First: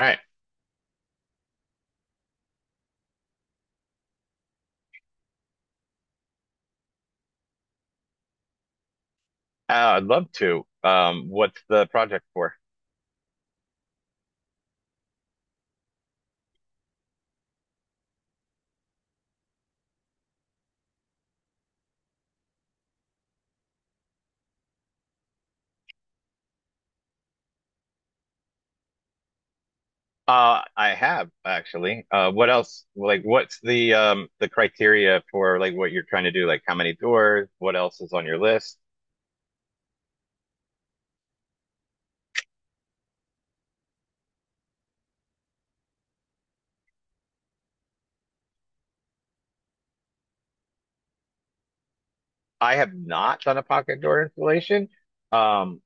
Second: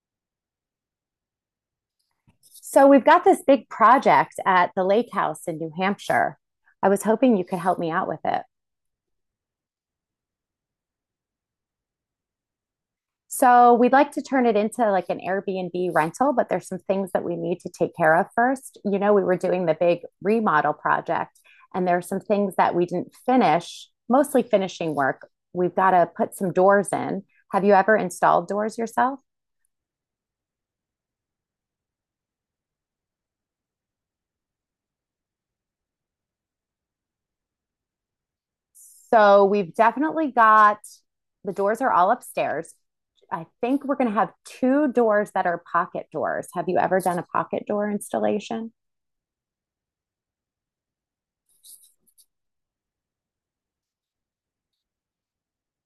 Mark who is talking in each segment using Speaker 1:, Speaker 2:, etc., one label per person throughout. Speaker 1: All right.
Speaker 2: So we've got this big project at the lake house in New Hampshire. I was hoping you could help me out with it.
Speaker 1: I'd love to. What's the project for?
Speaker 2: So we'd like to turn it into like an Airbnb rental, but there's some things that we need to take care of first. You know, we were doing the big remodel project, and there are some things that we didn't finish, mostly finishing work. We've got to put some doors in. Have you ever installed doors yourself?
Speaker 1: I have actually. What else? Like, what's the criteria for like what you're trying to do? Like, how many doors? What else is on your list?
Speaker 2: So we've definitely got the doors are all upstairs. I think we're going to have two doors that are pocket doors. Have you ever done a pocket door installation?
Speaker 1: I have not done a pocket door installation. Um,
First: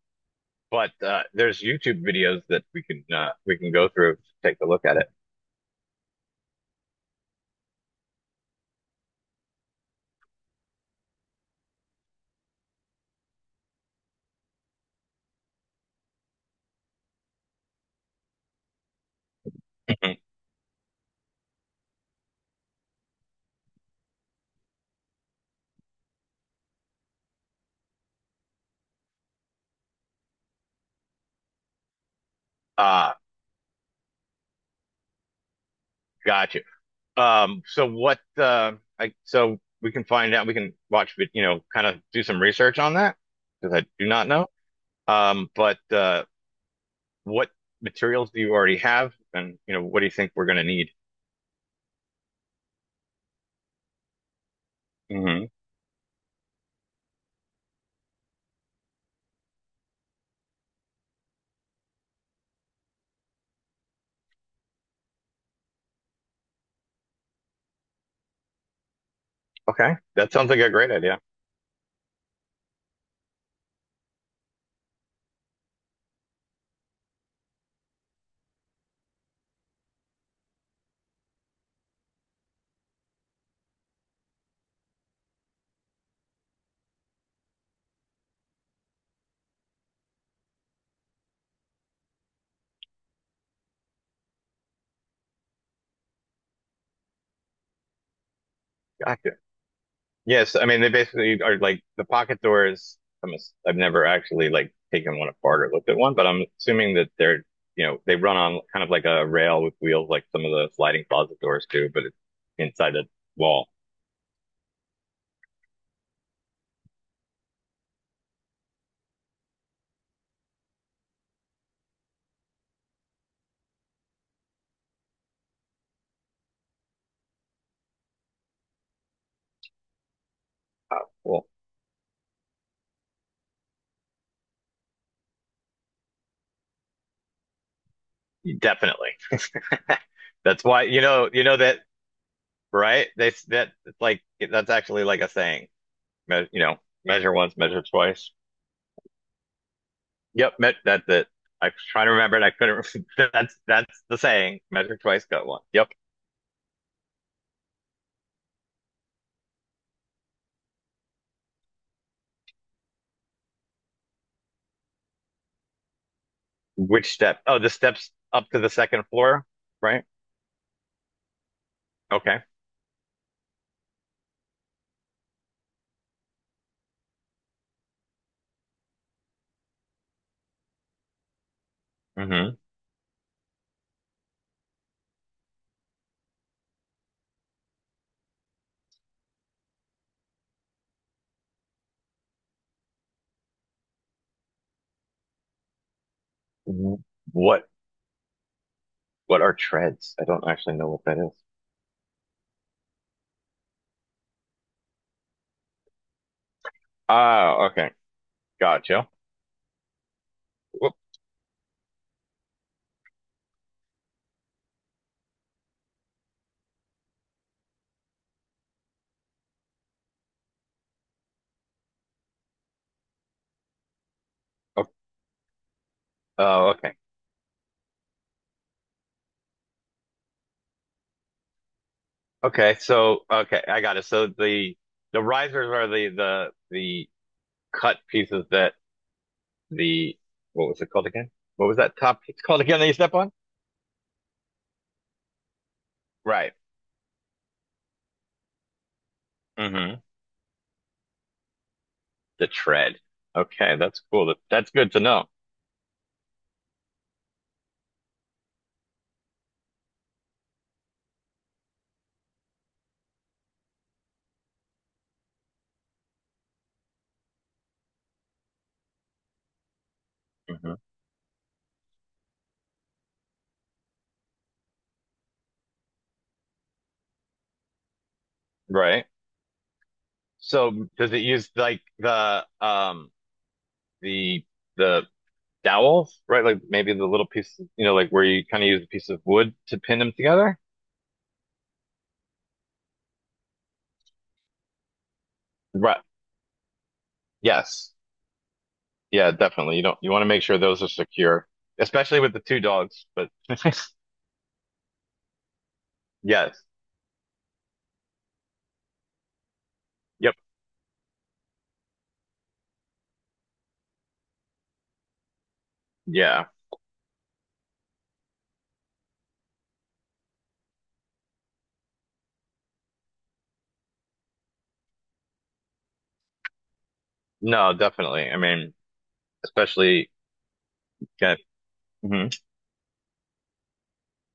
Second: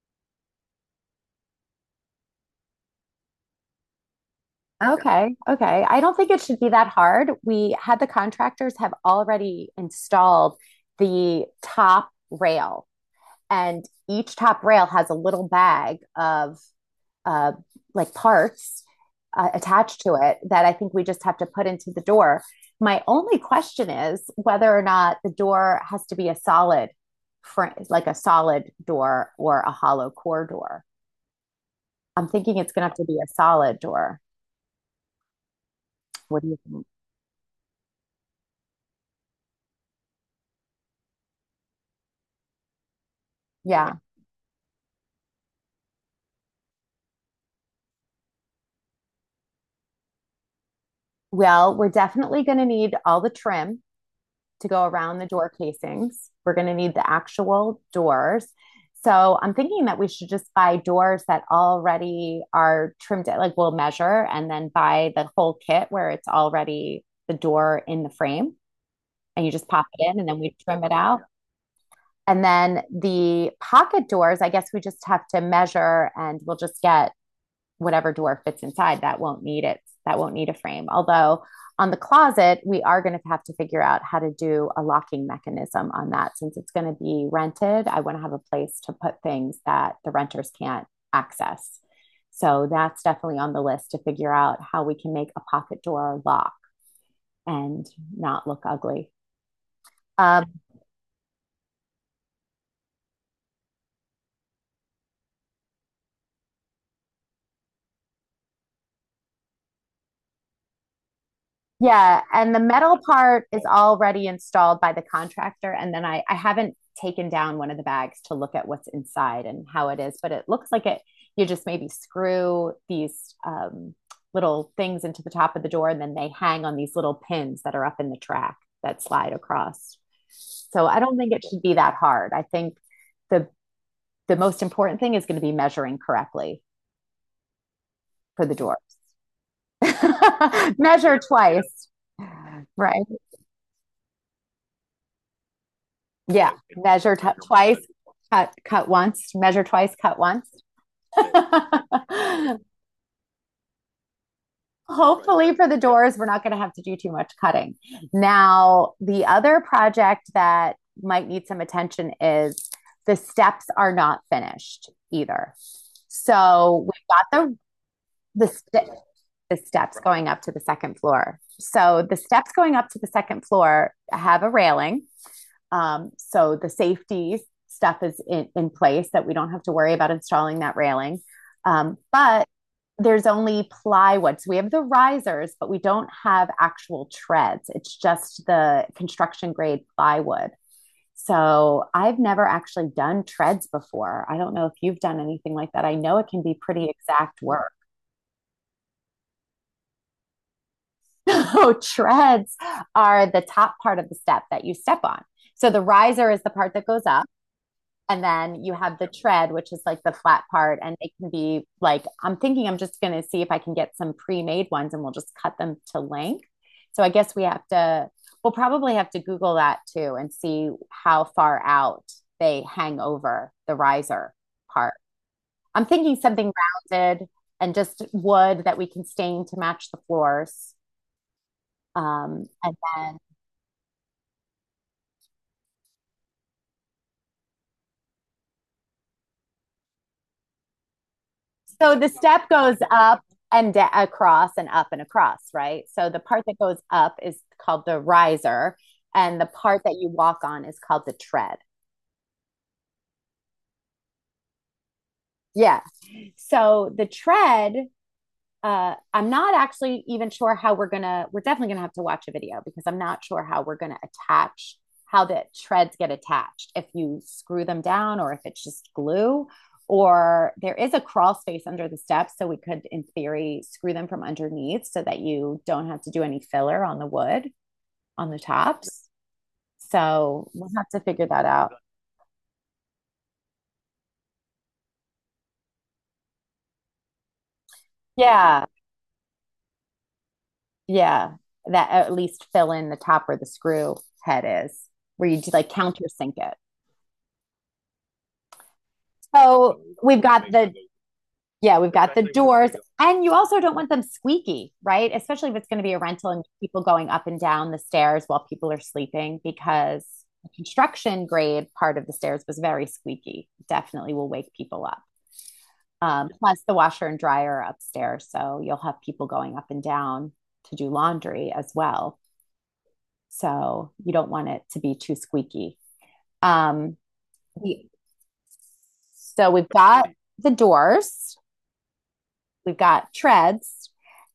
Speaker 1: but there's YouTube videos that we can go through to take a look
Speaker 2: No.
Speaker 1: at
Speaker 2: Okay, okay. I don't think it should be that hard. We had the contractors have already installed the top rail, and each top rail has a little bag of uh, like parts attached to
Speaker 1: it.
Speaker 2: it that I think we just have to put into the door. My only question is whether or not the door has to be a solid, like a solid door or a hollow core door. I'm thinking it's going to have to be
Speaker 1: Ah,
Speaker 2: a solid door. What do
Speaker 1: got
Speaker 2: you
Speaker 1: you.
Speaker 2: think?
Speaker 1: So what? I so we can find out. We can watch, kind of do some research on that because I
Speaker 2: Yeah.
Speaker 1: do not know. But what materials do you already have, and what do you think we're going to need?
Speaker 2: Well, we're definitely going to need all the trim to go around the
Speaker 1: hmm
Speaker 2: door casings. We're going to need the actual doors. So I'm thinking that we should just buy doors that already are trimmed, like we'll measure and then buy the whole kit where it's already the door in the frame and you just pop
Speaker 1: Okay,
Speaker 2: it in and
Speaker 1: that
Speaker 2: then
Speaker 1: sounds
Speaker 2: we
Speaker 1: like a
Speaker 2: trim
Speaker 1: great
Speaker 2: it
Speaker 1: idea.
Speaker 2: out. And then the pocket doors, I guess we just have to measure and we'll just get whatever door fits inside that won't need it that won't need a frame, although on the closet we are going to have to figure out how to do a locking mechanism on that, since it's going to be rented. I want to have a place to put things that the renters can't access, so that's definitely on the list, to figure out how we can make a pocket door lock and not look ugly.
Speaker 1: Gotcha.
Speaker 2: um,
Speaker 1: Yes, I mean they basically are like the pocket doors. I've never actually like taken one apart or looked at one, but I'm assuming that they're you know they run on kind of like a rail with wheels, like some of the sliding closet doors do, but it's
Speaker 2: Yeah, and the
Speaker 1: inside
Speaker 2: metal
Speaker 1: a
Speaker 2: part is
Speaker 1: wall.
Speaker 2: already installed by the contractor, and then I haven't taken down one of the bags to look at what's inside and how it is, but it looks like it. You just maybe screw these little things into the top of the door, and then they hang on these little pins that are up in the track that slide across. So I
Speaker 1: Uh,
Speaker 2: don't think it
Speaker 1: well,
Speaker 2: should be that hard. I think the the most important thing is going to be measuring correctly for the doors.
Speaker 1: Definitely. That's why you
Speaker 2: Measure
Speaker 1: know you know that
Speaker 2: twice, right?
Speaker 1: right? They that it's like that's actually like a saying. me-
Speaker 2: Yeah,
Speaker 1: you know,
Speaker 2: measure
Speaker 1: Measure once, measure
Speaker 2: twice,
Speaker 1: twice.
Speaker 2: cut once, measure twice, cut once.
Speaker 1: Yep, me that's it. I was trying to remember it. I couldn't. That's the saying. Measure twice, cut
Speaker 2: Hopefully
Speaker 1: once.
Speaker 2: for the
Speaker 1: Yep.
Speaker 2: doors we're not going to have to do too much cutting. Now, the other project that might need some attention is the steps are not finished either. So, we've
Speaker 1: Which step?
Speaker 2: got the
Speaker 1: Oh, the steps
Speaker 2: the,
Speaker 1: up to the
Speaker 2: st-
Speaker 1: second floor,
Speaker 2: the steps
Speaker 1: right?
Speaker 2: going up to the second floor. So, the
Speaker 1: Okay.
Speaker 2: steps going up to the second floor have a railing. So the safety stuff is in place that we don't have to worry about installing that railing. But
Speaker 1: Mm-hmm.
Speaker 2: there's only plywood. So we have the risers, but we don't have actual treads. It's just the construction grade plywood. So I've never actually done treads before. I don't know if you've done anything like that. I know it can be pretty exact
Speaker 1: What
Speaker 2: work.
Speaker 1: what are treads? I don't actually know what that is.
Speaker 2: So treads are the top part of the step that you step on. So the riser is the part that goes up.
Speaker 1: Oh, okay.
Speaker 2: And then you have the
Speaker 1: Gotcha.
Speaker 2: tread, which is like the flat part.
Speaker 1: Whoop.
Speaker 2: And it can be like, I'm thinking I'm just going to see if I can get some pre made ones and we'll just cut them to length. So I guess we have to, we'll probably have to Google that too and see how far out they hang over the riser
Speaker 1: Oh,
Speaker 2: part. I'm thinking something
Speaker 1: oh, okay.
Speaker 2: rounded and just wood that we can stain to match the floors. Um, and
Speaker 1: Okay.
Speaker 2: then
Speaker 1: So, okay, I got it. So the risers are the cut pieces that the what was it called again? What was
Speaker 2: so
Speaker 1: that
Speaker 2: the
Speaker 1: top piece
Speaker 2: step
Speaker 1: called
Speaker 2: goes
Speaker 1: again that you step
Speaker 2: up
Speaker 1: on?
Speaker 2: and across and up and across, right? So the part
Speaker 1: Right.
Speaker 2: that goes up is called the riser, and the part that
Speaker 1: hmm
Speaker 2: you walk on is called the tread.
Speaker 1: The tread. Okay, that's cool. That, that's good to know.
Speaker 2: Yeah. So the tread I'm not actually even sure how we're gonna. We're definitely gonna have to watch a video because I'm not sure how we're gonna attach how the treads get attached. If you screw them down, or if it's just glue, or there
Speaker 1: hmm
Speaker 2: is a crawl space under the steps, so we could, in theory, screw them from underneath so that you don't have to do any filler on the wood on the
Speaker 1: Right.
Speaker 2: tops. So we'll
Speaker 1: So
Speaker 2: have to
Speaker 1: does it
Speaker 2: figure that
Speaker 1: use
Speaker 2: out.
Speaker 1: like the the dowels, right? Like maybe the little piece, like where you kind
Speaker 2: Yeah,
Speaker 1: of use a piece of wood to pin them together?
Speaker 2: yeah. That at least fill in the top where the screw head is, where you just like
Speaker 1: Right.
Speaker 2: countersink it.
Speaker 1: Yes. Yeah, definitely.
Speaker 2: So
Speaker 1: You don't you
Speaker 2: we've
Speaker 1: want to make
Speaker 2: got
Speaker 1: sure
Speaker 2: the,
Speaker 1: those are secure,
Speaker 2: yeah, we've got
Speaker 1: especially
Speaker 2: the
Speaker 1: with the two
Speaker 2: doors,
Speaker 1: dogs,
Speaker 2: and
Speaker 1: but
Speaker 2: you also don't want them squeaky, right? Especially if it's going to be a rental and
Speaker 1: yes.
Speaker 2: people going up and down the stairs while people are sleeping, because
Speaker 1: Yep.
Speaker 2: the construction grade part of the stairs was very squeaky. Definitely will wake people up. Um,
Speaker 1: Yeah.
Speaker 2: plus, the washer and dryer are upstairs, so you'll have people going up and down to do laundry as well. So you don't want it to be too squeaky. Um,
Speaker 1: No,
Speaker 2: we-
Speaker 1: definitely. I mean,
Speaker 2: so we've got
Speaker 1: especially
Speaker 2: the doors,
Speaker 1: yeah. Mhm.
Speaker 2: we've got treads.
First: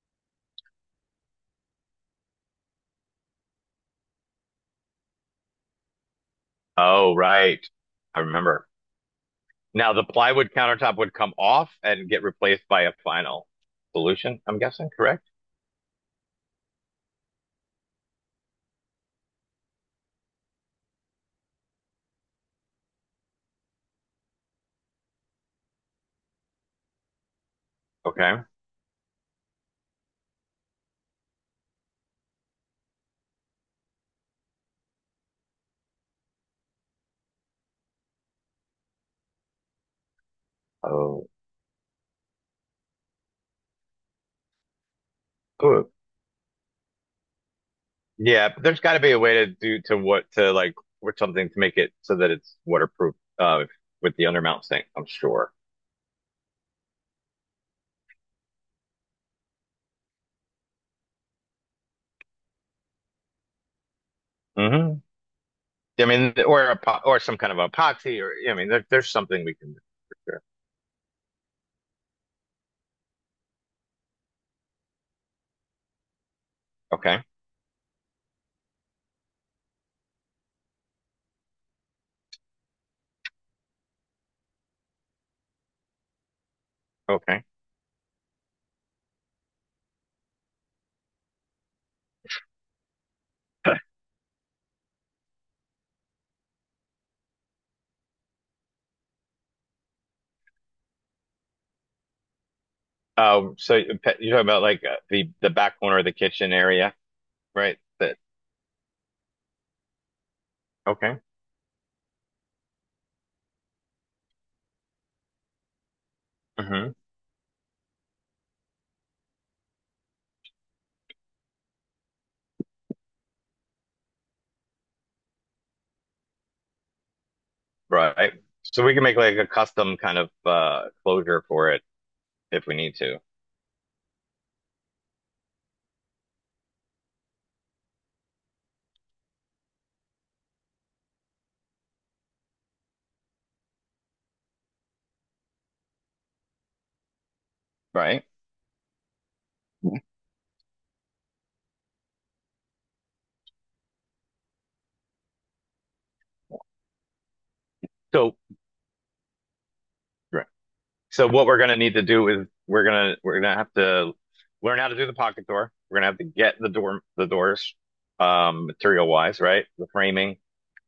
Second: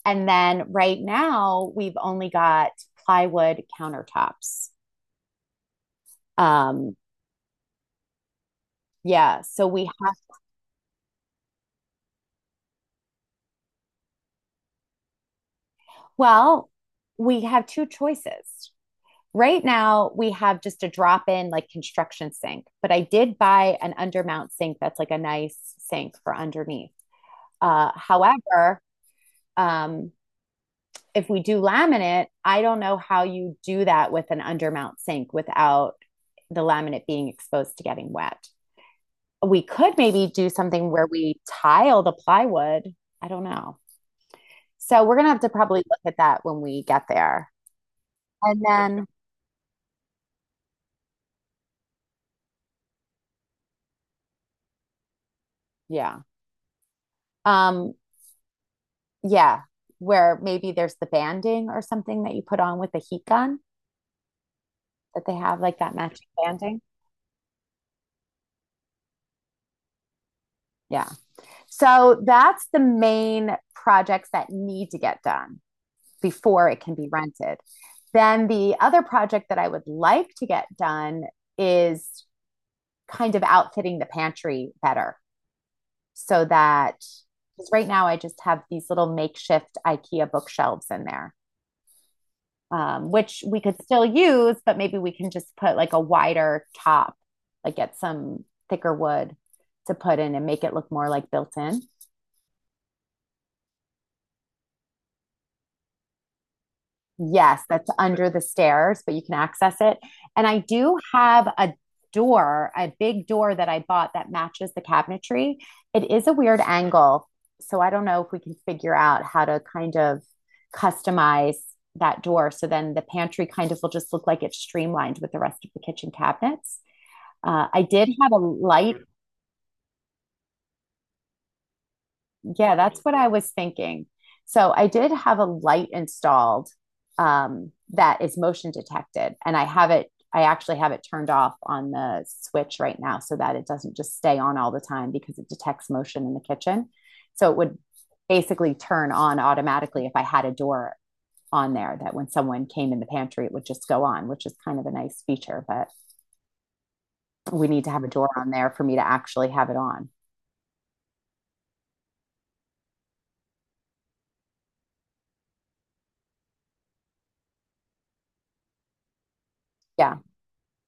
Speaker 2: And then right now we've only got plywood countertops. Um,
Speaker 1: Oh, right. I remember.
Speaker 2: yeah. So we
Speaker 1: Now the
Speaker 2: have,
Speaker 1: plywood countertop would come off and get replaced by a final solution, I'm guessing, correct?
Speaker 2: well, we have two choices. Right now we have just a drop in like construction sink, but I did buy an undermount sink that's like a nice sink for underneath. Uh,
Speaker 1: Okay.
Speaker 2: however, um, if we do laminate, I don't know how you do that with an undermount sink without the laminate being exposed to getting wet. We could maybe do something where
Speaker 1: Oh,
Speaker 2: we tile the plywood. I don't know. So we're gonna have to probably
Speaker 1: ooh.
Speaker 2: look at that when we get there.
Speaker 1: Yeah,
Speaker 2: And
Speaker 1: but there's got to
Speaker 2: then
Speaker 1: be a way to do to what to like with something to make it so that it's waterproof with the undermount sink, I'm sure.
Speaker 2: yeah. Um yeah, where maybe there's the banding or something that you put on with the heat gun
Speaker 1: hmm
Speaker 2: that they have like that
Speaker 1: I
Speaker 2: matching
Speaker 1: mean, or a
Speaker 2: banding.
Speaker 1: po or some kind of epoxy or I mean, there's something we can do for sure.
Speaker 2: Yeah. So that's the main projects that need to get done before it can be
Speaker 1: Okay.
Speaker 2: rented. Then the other project that I would like to get done is kind of outfitting the pantry better so that,
Speaker 1: Okay.
Speaker 2: because right now I just have these little makeshift IKEA bookshelves in there, which we could still use, but maybe we can just put like a wider top, like get some thicker wood to put in and make it look more like built in.
Speaker 1: You're talking about like the back corner of the kitchen area,
Speaker 2: Yes,
Speaker 1: right?
Speaker 2: that's
Speaker 1: That
Speaker 2: under the stairs, but you can access it. And I do
Speaker 1: okay.
Speaker 2: have a door, a big door that I bought that matches the cabinetry. It is a weird
Speaker 1: hmm
Speaker 2: angle. So I don't know if we can figure out how to kind of customize that door. So then the pantry kind of will just look like it's streamlined with the rest of the kitchen cabinets. Uh, I did have
Speaker 1: Right.
Speaker 2: a
Speaker 1: So we
Speaker 2: light
Speaker 1: can make like a custom kind of closure for it if we
Speaker 2: Yeah,
Speaker 1: need
Speaker 2: that's what
Speaker 1: to,
Speaker 2: I was thinking. So I did have a light installed that is motion detected, and I have it. I actually have it turned off on the switch right now so that it doesn't just stay on all the time because it detects motion in the kitchen. So it would
Speaker 1: right?
Speaker 2: basically turn on
Speaker 1: Mhm.
Speaker 2: automatically if I had a door on there, that when someone came in the pantry, it would just go on, which is kind of a nice feature, but we need to have a door
Speaker 1: So
Speaker 2: on there for me to actually have it on.
Speaker 1: right. So what we're gonna need to do is we're gonna have to learn how to do the pocket door. We're gonna have to get the doors material wise, right? The
Speaker 2: Yeah.
Speaker 1: framing.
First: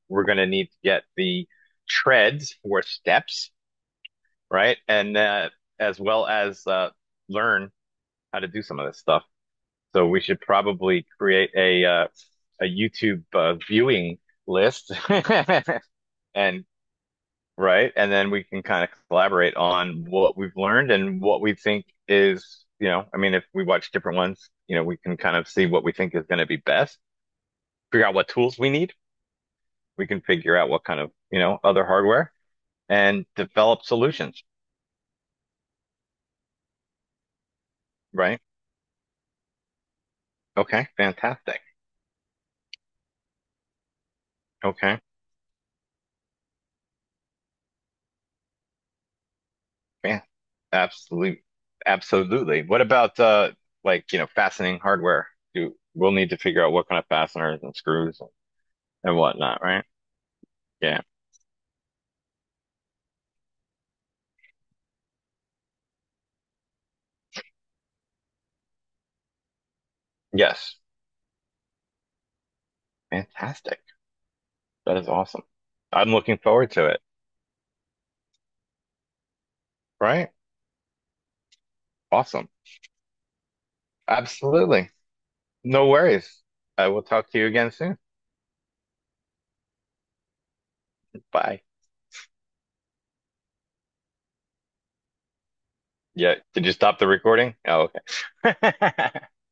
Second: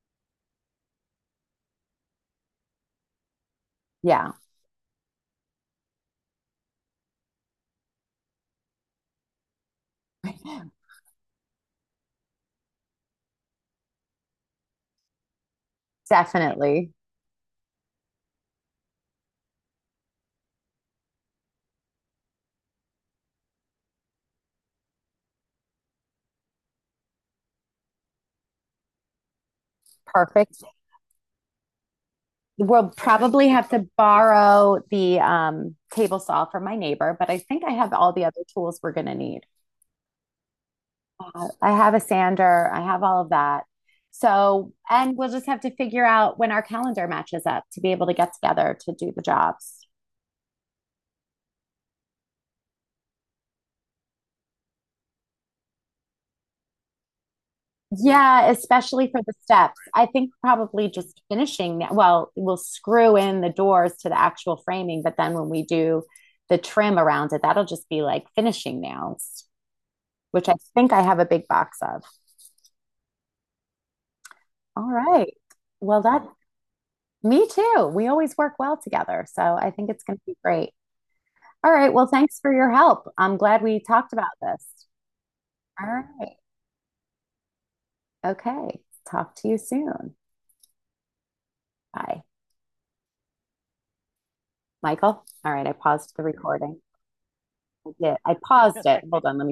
Speaker 1: We're gonna need to get the treads or steps,
Speaker 2: Yeah.
Speaker 1: right? And as well as learn how to do some of this stuff. So we should probably create a YouTube viewing list and
Speaker 2: Definitely.
Speaker 1: right, and then we can kind of collaborate on what we've learned and what we think is, you know, I mean, if we watch different ones, you know, we can kind of see what we think is going to be best, figure out what tools we need. We can figure
Speaker 2: Perfect.
Speaker 1: out what kind of, you know, other hardware
Speaker 2: We'll
Speaker 1: and
Speaker 2: probably have
Speaker 1: develop
Speaker 2: to
Speaker 1: solutions,
Speaker 2: borrow the table saw from my neighbor, but I think I have all the
Speaker 1: right?
Speaker 2: other tools we're going to need.
Speaker 1: Okay, fantastic.
Speaker 2: I have a sander, I have all of that. So,
Speaker 1: Okay.
Speaker 2: and we'll just have to figure out when our calendar matches up to be able to get together to do the jobs.
Speaker 1: Yeah, absolutely, absolutely. What about like fastening hardware? You we'll need to figure out what kind of fasteners and screws
Speaker 2: Yeah, especially
Speaker 1: and
Speaker 2: for the
Speaker 1: whatnot,
Speaker 2: steps.
Speaker 1: right?
Speaker 2: I think probably
Speaker 1: Yeah.
Speaker 2: just finishing that. Well, we'll screw in the doors to the actual framing, but then when we do the trim around it, that'll just be like finishing nails, which I
Speaker 1: Yes.
Speaker 2: think I have a big box of.
Speaker 1: Fantastic.
Speaker 2: All
Speaker 1: That is
Speaker 2: right.
Speaker 1: awesome.
Speaker 2: Well,
Speaker 1: I'm
Speaker 2: that
Speaker 1: looking forward to it.
Speaker 2: Me too. We always work well together, so I think it's going to
Speaker 1: Right?
Speaker 2: be great. All right. Well, thanks
Speaker 1: Awesome.
Speaker 2: for your help. I'm glad we talked about this.
Speaker 1: Absolutely.
Speaker 2: All
Speaker 1: No
Speaker 2: right.
Speaker 1: worries. I will talk to you again soon.
Speaker 2: Okay. Talk to you soon.
Speaker 1: Bye.
Speaker 2: Bye. Michael. All right. I paused the
Speaker 1: Yeah. Did you
Speaker 2: recording.
Speaker 1: stop the recording? Oh,
Speaker 2: I did. I paused it.
Speaker 1: okay.
Speaker 2: Hold on. Let me